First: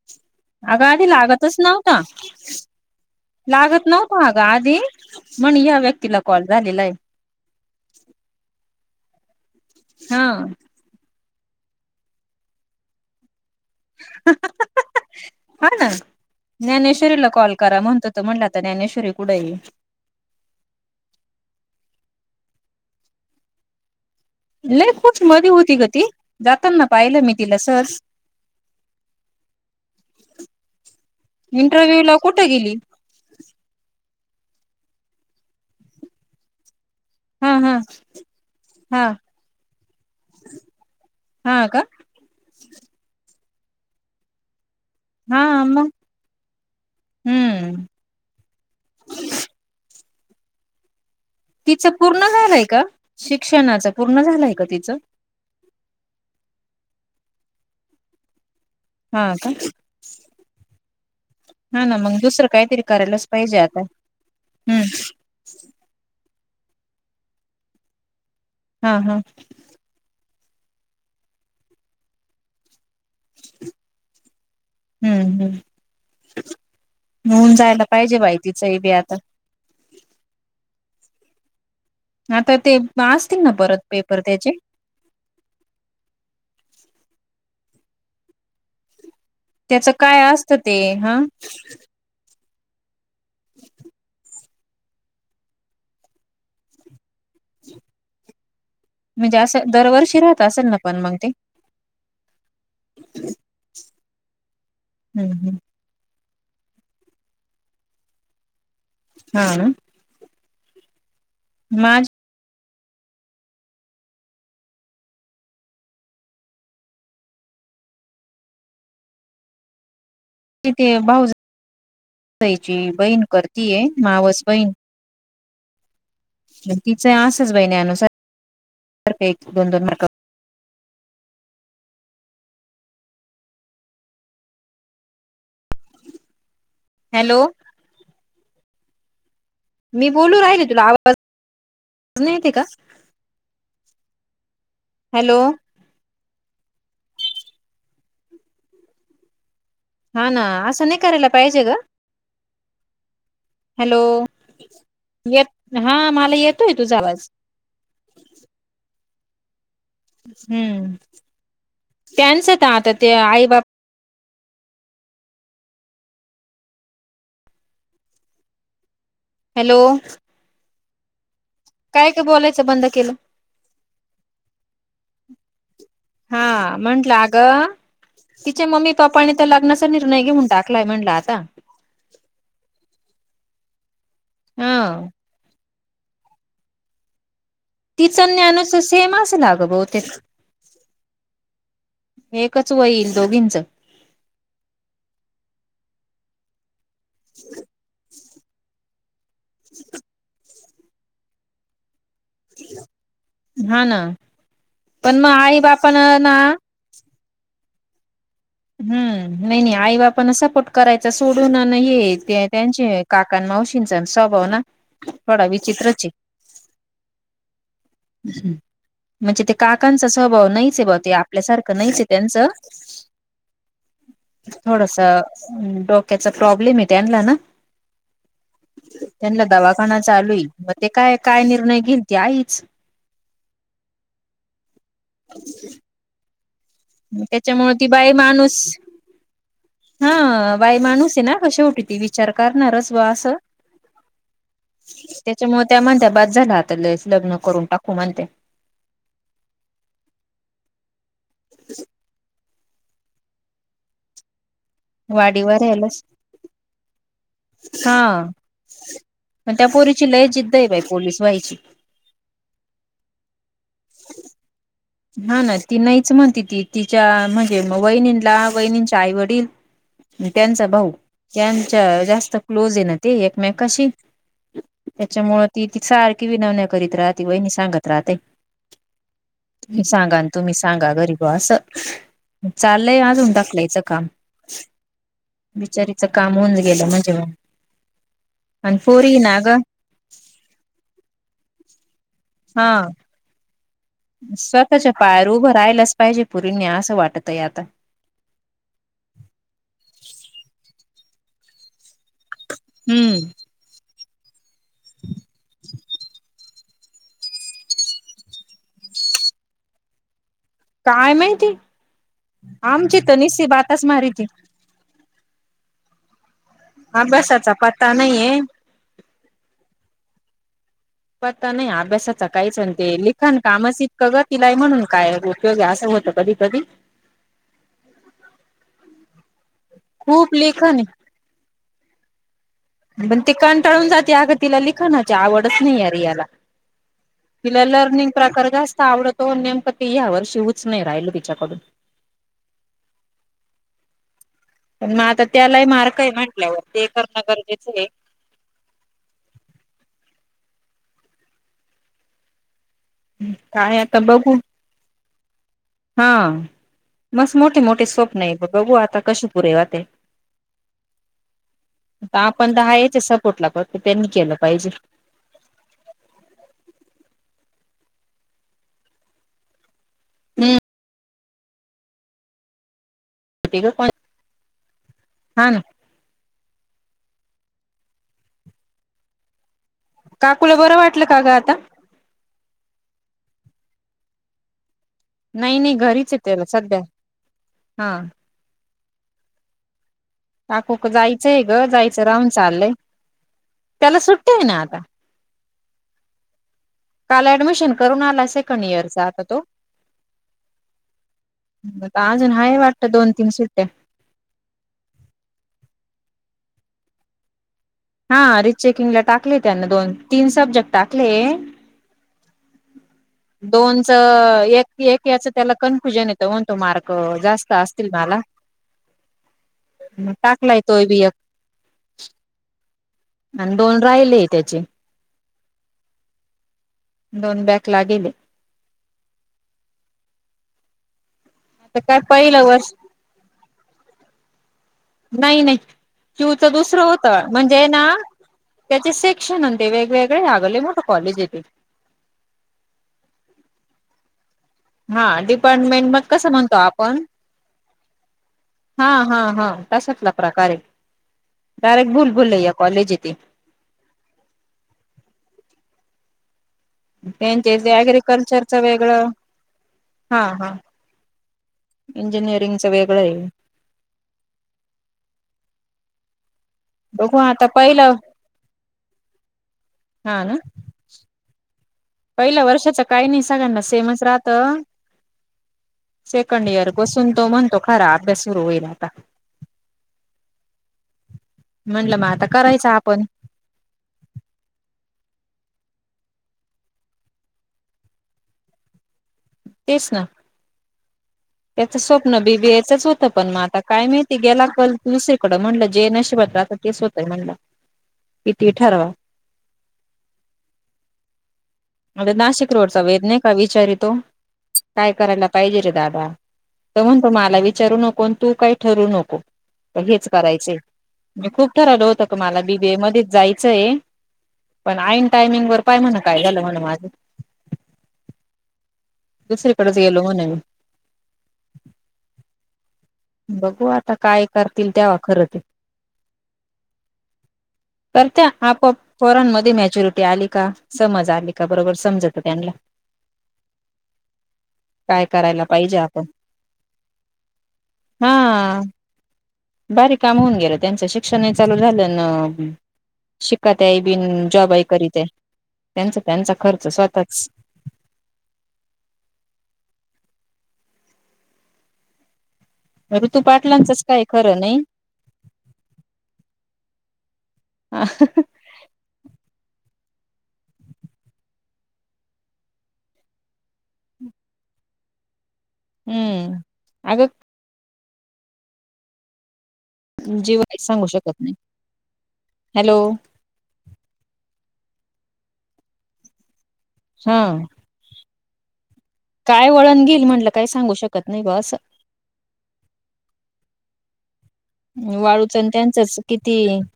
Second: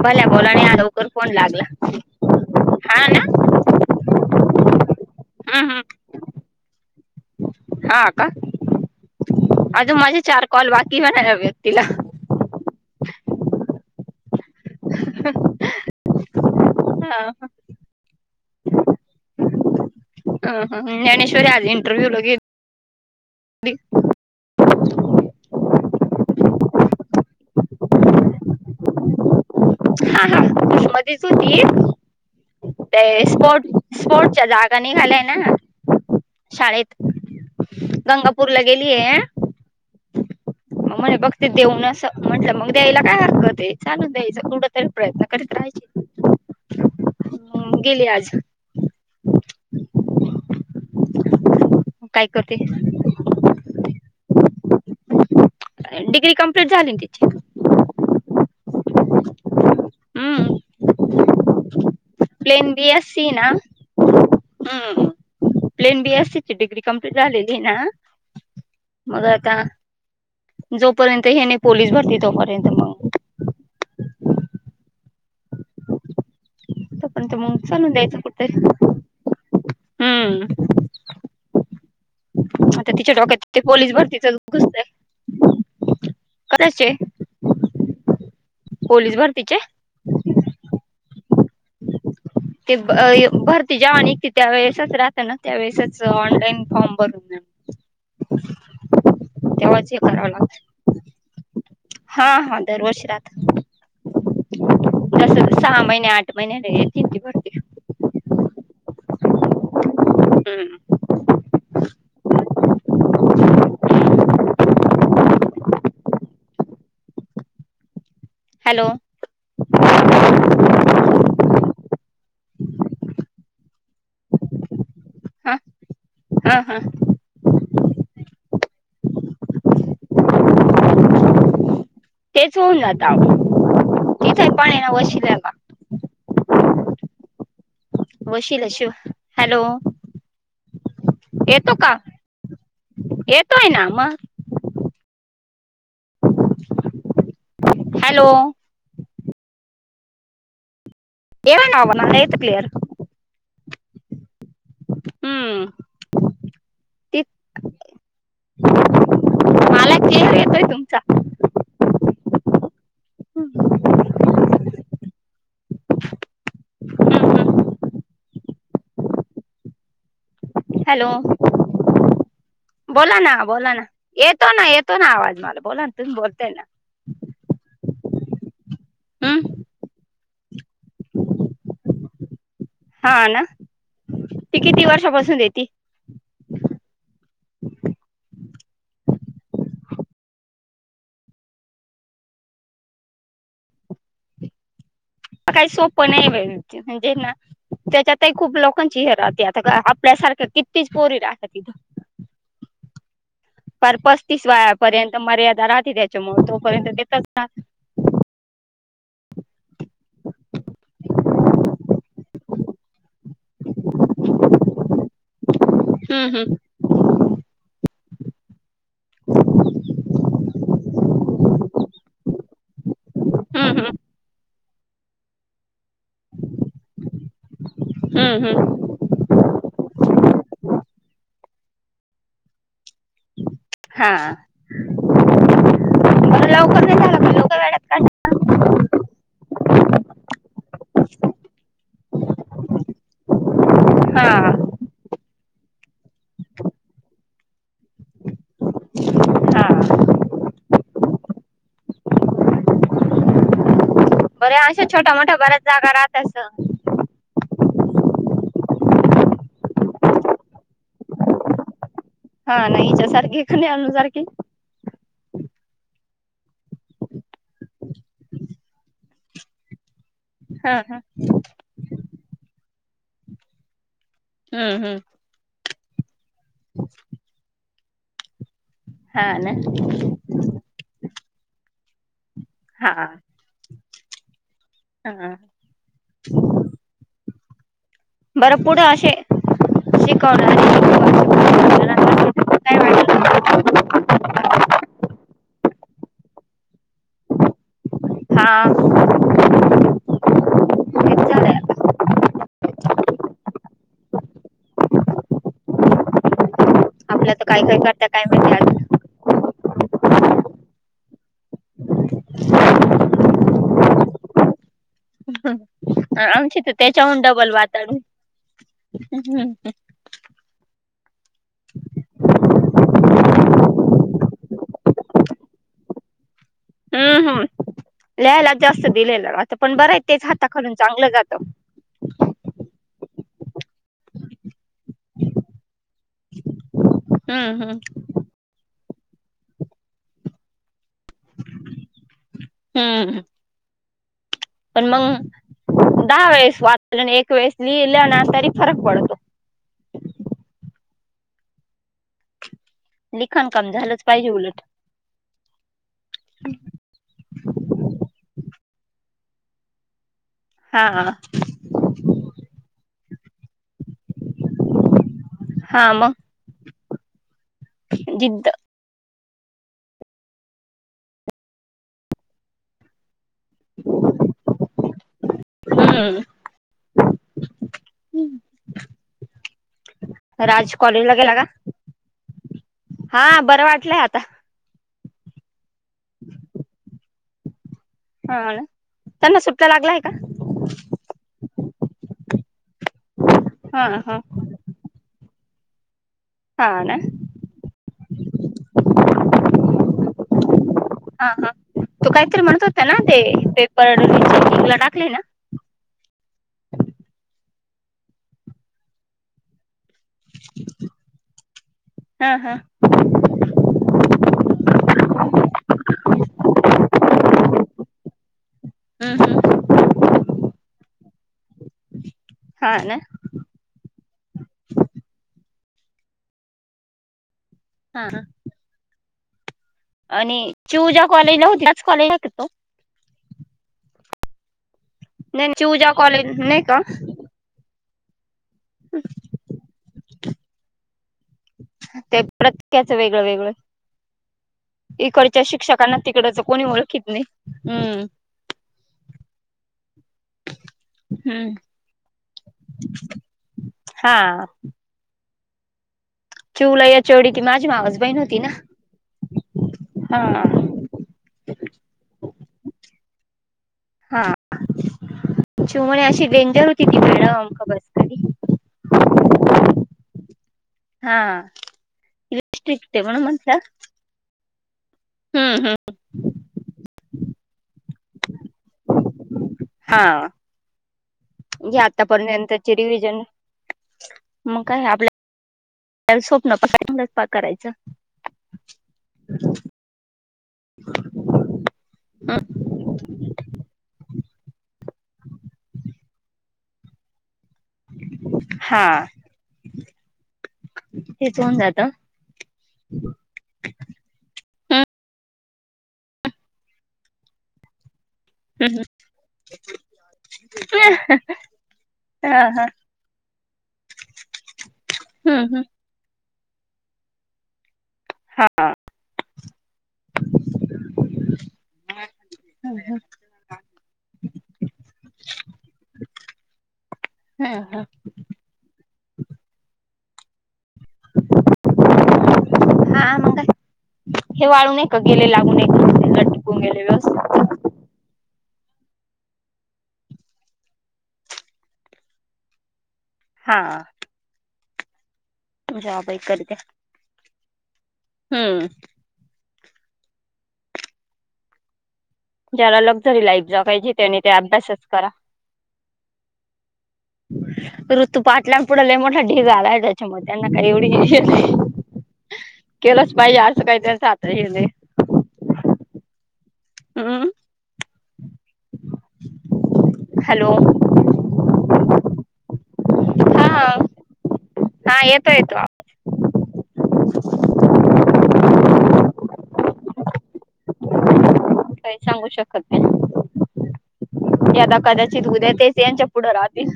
भल्या बोलाने हा अग आधी लवकर फोन लागतच लागला नव्हत. हा ना लागत नव्हत अगा आधी म्हण हम्म या हम्म व्यक्तीला कॉल झालेला आहे. हा का अजून माझे हा चार कॉल बाकी होणा्या व्यक्तीला ह ना. ज्ञानेश्वरीला कॉल करा म्हणतो त म्हटलं आता ज्ञानेश्वरी कुठेही ह ह ज्ञानेश्ी आज इंटरव्ह्यू ले [unintelligible] लय कुचमधी होती ग ती, जाताना पाहिलं मी तिला सहज. [inaudible] हा हा अशी मधीच होती. इंटरव्ह्यू ला कुठे गेली ते स्पोर्ट स्पोर्टच्या जागा निघाल्या हाय ना. शाळेत, हा हा गंगापूरला हा गेलीये. मग म्हणे बघते हा का देऊन असं. म्हटलं मग द्यायला काय हरकत हाय, चालू द्यायचं [unintelligible] तर प्रयत्न हा करत मग राहायचे. हं हम्म गेले आज. [inaudible] तिचं काय पूर्ण करते झालंय का, शिक्षणाच पूर्ण झालंय का तिचं? डिग्री कंप्लीट झाली न तिची. हा का. हम्म हा ना मग, दुसरं प्लेन काहीतरी बी एस करायलाच सी ना पाहिजे आता. हम्म. प्लेन बीएससीची डिग्री कंप्लीट झालेली ना, हा हा मग आता जोपर्यंत हेनी पोलीस भरती तोपर्यंत मग. हम्म हम्म. तोपर्यंत होऊन मग जायला चालून पाहिजे द्यायचं बाई, कुठतरी तिचंही बी आता. हम्म. ते आता तिच्या असतील डोक्यात ना ते परत पोलीस पेपर भरतीचच त्याचे घुसतं. कदाचे, पोलीस भरतीचे? त्याच काय असतं ते हां. ते ब य भरती जवाने येतीत. त्यावेेळेसच राहत ना, त्यावेळेसच ऑनलाईन फॉर्म भरून जा. म्हणजे असं तेव्हाच हे दरवर्षी करावं राहत लागतं असेल ना पण मग ते? हा हा दरवर्षी रहातं. हम्म तस हम्म सहा महिने, आठ महिन्याने येते [unintelligible] भरती. हा. हम्म. माझं हॅलो. तिथे भाऊज [unintelligible] ची बहीण करतीये, मावस बहीण. हा. हा हा तिचं असंच बहिन्यानुसार, एक दोन दोन मार्क तेच होऊन आता, इथं हाय पाणी ना वशिल्याला. हॅलो. वशिल्याशीव हॅलो. मी बोलू राहिले तुला आव येतो का? येतोय ना मग. हॅलो. हॅलो. हा ना, असं नाही करायला पाहिजे येवा ग. ना मला येतं क्लिअर हॅलो, येत हम्म हा मला येतोय तुझा ती आवाज. मला क्लिअर येतोय हम्म, तुमचा त्यांच त आता ते आई बाप हॅलो. हॅलो. काय गं बोल. बोला ना बोला ना, येतो ना येतो ना आवाज मला. बोला ना, तुम्ही बोलताय ना. हा म्हंटलं अगं, तिच्या मम्मी पप्पानी तर हम्म लग्नाचा निर्णय घेऊन टाकलाय म्हटलं आता. हा ना, ती किती हा वर्षापासून येती? तिचं ज्ञानुच सेम, असल आगं बहुतेक. एकच होईल दोघींचं. काही सोप नाही बाई म्हणजे ना, त्यांच्यातही खूप लोकांची हे रात. आता आपल्यासारखं किंतीच, पोरी राहत्यात तीथं. [inaudible] हा पार ना पस्तीस वयापर्यंत पण मग आई मर्यादा राहते, बापानं ना त्याच्यामुळ तोपर्यंत देतात ना. हम्म, नाही नाही आई बापानं सपोर्ट करायचा सोडून हे ते त्यांचे, काकान माऊशीनचा स्वभाव ना, थोडा विचित्र. हम्म हम्. हम्म. म्हणजे ते काकांचा स्वभाव नाहीच, बाऊ ते आपल्यासारखं नाहीच आहे त्यांचं. हम्म हम्म. थोडंसं, डोक्याचा प्रॉब्लेम हे त्यानलाना. हम्म हम्म. त्यांना दवाखाना चालू ये, म ते काय काय निर्णय घेईल ती आईच. [inaudible] हा, बर लवकर. नाही झालं का लवकर तेच्यामुळे वेळात ती का बाई माणूस. हा बाई माणूस आहे ना, शेवटी ती विचार करणारच बा असं. हां. त्यामुळे त्या म्हणत्या बास झाल आता, लयच लग्न करून टाकू म्हणत्या. [inaudible] बर्या अशा छोट्या मोठ्या बऱ्याच वाडीवर जागा राहत असंत. हां. त्या पोरीची लय जिद्द आहे, बाई पोलीस व्हायची. हा नाही च्या सारखी कणी, आणू सारखी. हा ना ती नाहीच म्हणती ती, तिच्या म्हणजे वहिनींला वहिनींच्या आई वडील. आणि त्यांचा हा भाऊ हा त्यांच्या जास्त क्लोज आहे ना, ते एकमेकांशी. हम्म हम्म तेच्यामुळे ती ती सारखी विनवण्या करीत राहते, वहिणी सांगत राहते. हा ना तुम्ही सांगा आणि तुम्ही, सांगा गरीब असं. हा चालय अजून ढकलायचं काम. हा बिचारीच काम होऊन गेलं, म्हणजे मग. बरं आणि पुढं असे पोरी ना ग शिकवणारे, काय हां. वाटलं स्वतःच्या पायावर उभं राहिलाच पाहिजे, पोरींनी असं वाटतय आता. ना... तेच झालंय हम्म. आपल्यातर काय काय करत्यात, काय माहिती अजून. काय माहिती, आमची तर निसती बाताच मारीती. आमची तर त्यांच्याहून डबल अभ्यासाचा पत्ता वाताडू नाहीये हं. आता नाही अभ्यासाच काही चण ते, लिखण कामस इतकं ग तीलाय म्हणून काय गं. कग असं होतं, कधी कधी. लिहायलाच जास्त दिलेलं राहतं, पण बरं आहे तेच खूप हात खालून लेखन चांगलं जातं. पण ते कंटाळून जाते, अगं तिला लिखाणाची आवडच नाही रियाला. हम्म तिला हम्म लर्निंग. प्रकार जास्त आवडतो नेमकं, ती या वर्षी ते हूच नाही राहिल तिच्याकडून. हम्म. पण मग आता त्यालाही मार्क मंग आहे दहा म्हटल्यावर वेळेस ते वाचल करणं एक वेळेस गरजेचं आहे. लिहिलं ना तरी फरक पळतो. लिखाण काम काय आता झालंच पाहिजे बघू उलट. हा मस मोठी मोठी स्वप्न आहे. बघू आता कशु पुरे होते. हा. हा. आता आपण दहा याच सपोर्टला प त्यांनी केलं पाहिजे. हा मग? जिद्द हम्म. [unintelligible] हा ना. हम्म. काकूला राज बरं वाटलं कॉलेजला ग गेला का? आता? हा बरं वाटलंय आता. नाही नाही घरीच आहेत त्याला सध्या हा. हा ना त्यांना सुट्ट्या लागलाय का? काकुक जायचंय गं, जायचं राहून चाललंय. हा त्याला हा सुट्टी आहे ना आता. हा ना काल ऍडमिशन करून आला सेकंड इयरचा आता तो. हा हा. मग आता अजून हाय वाटत दोन तीन सुट्ट्या. रिचेकिंगला टाकले ना? हा रिचेकिंगला टाकले त्यांने दोन. तीन सब्जेक्ट टाकले. हा हा दोनच एक एक याच त्याला कन्फ्युजन येतं म्हणतो मार्क जास्त असतील मला. हम्म मग टाकलाय तोय बी एक. हा ना. आणि दोन राहिले त्याचे. दोन बॅकला हा गेले. आणि चिऊ ज्या कॉलेजला होती आता त्याच काय कॉलेजला का पहिलं तो. वर्ष नाही नाही. चिऊजा कॉलेज पिऊचं नाही का दुसरं होतं. म्हणजे ना त्याचे सेक्शन हाय ना ते वेगवेगळे आग लई मोठं कॉलेज हाय ते. ते प्रत्याचं वेगळं-वेगळं हा इकडच्या डिपार्टमेंट शिक्षकांना मग कसं तिकडचं म्हणतो कोणी आपण ओळखत नाही हम्म. हा हा हा. तश्यातला प्रकार आहे. हम्म डायरेक्ट भुल भुलैया कॉलेज हाय ते. हा. चिऊला एचओडी होती ती त्यांचे माझी ते मावस बहीण होती ना. ऍग्रिकल्चरचं वेगळं इंजिनीरींगच वेगळं आहे. हा. चिवणे अशी डेंजर ती बघू आता मॅडम का बस पहिलं, कधी हा ना? हा. पहिल्या वर्षाच स्ट्रिक्ट आहे काही नाही म्हणून म्हटलं सगळ्यांना सेमच राहतं. हम्म हम्म. सेकंड इयर बसून तो म्हणतो खरा अभ्यास सुरू होईल आता. हा. जे म्हणलं मग आता करायच आतापर्यंतचे आपण रिव्हजन, मग काय आपल्या स्वप्न [unintelligible] करायचं. तेच ना. [inaudible] त्याचं स्वप्न बीबीएचच होतं, पण मग आता काय माहिती गेला कल दुसरीकडं म्हणलं जे नशिबात राहता तेच होतंय म्हंटल. कितीही हा ठरवा. तेच होऊन जात मग आता नाशिक रोडचा वेद नाही हा विचार येतो, काय करायला पाहिजे रे दादा. तो म्हणतो मला विचारू नको आणि तू काही ठरू नको. मग हेच करायचंय. मी खूप ठरवल होतं, का हा मला हा बीबीएमध्येच जायचंय. पण आईन टायमिंग वर पाय म्हण काय झालं हेलवन माझं दुसरीकडेच गेलो म्हणे मी. हम्म हम्म. बघू आता काय करतील तेव्हा खरं ते. हम्म. करत्या आपोआप पोरांमध्ये मॅच्युरिटी आली का. समज आली का बरोबर समजवतो त्यांला. हा मग का हे वाळू का काय गेले करायला लागून पाहिजे आपण आहे का टिकून गेले व्यवस्थित हा भारी काम होऊन गेलं, त्यांचं शिक्षणही चालू झालं न हा शिकात बिन जॉबई करीत आहे तुमच्या त्यांचा बाबाई त्यांचा करते खर्च स्वतःच हम्म जरा लक्झरी ऋतू लाइफ पाटलांचंच जगायचे काय त्यानी त्या खरं नाही अभ्यासच करा. ऋतुपाठ लांपुढ लय मोठा ढीग आलाय, त्याच्यामुळे त्यांना काय एवढी हे नाही. केलंच पाहिजे असं काहीतरी जातं हे लय हम्म अग हम्म हॅलो जिवाय सांगू शकत नाही. हॅलो हा हा येतो येतो हा काय वळण घेईल, म्हटलं काय सांगू शक काय सांगू शकत नाही. ते आता कदाचित वाळूच आणि उद्या तेच त्यांचंच यांच्या पुढे किती राहतील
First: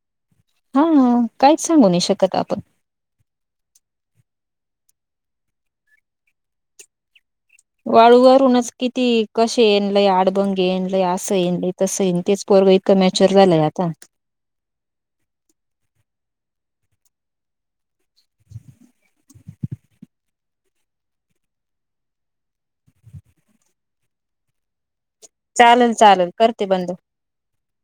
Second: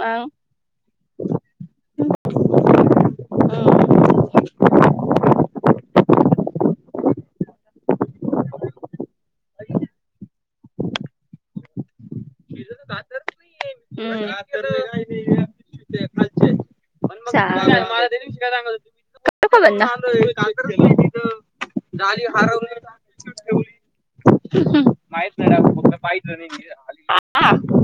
अ? हा काहीच सांगू नाही शकत आपण. हम्म. वाळूवरूनच किती कसे येनलय आडबंग येनलय असं येनलय तसं येन तेच पोरगं इतकं मॅच्युअर झालंय या हम्म [unintelligible] [inaudible] [unintelligible] गाडी हरवली का, हरवली. माहित नाही रा चालेल फक्त पाहिच चालेल नई करते बंद तिच्या खाली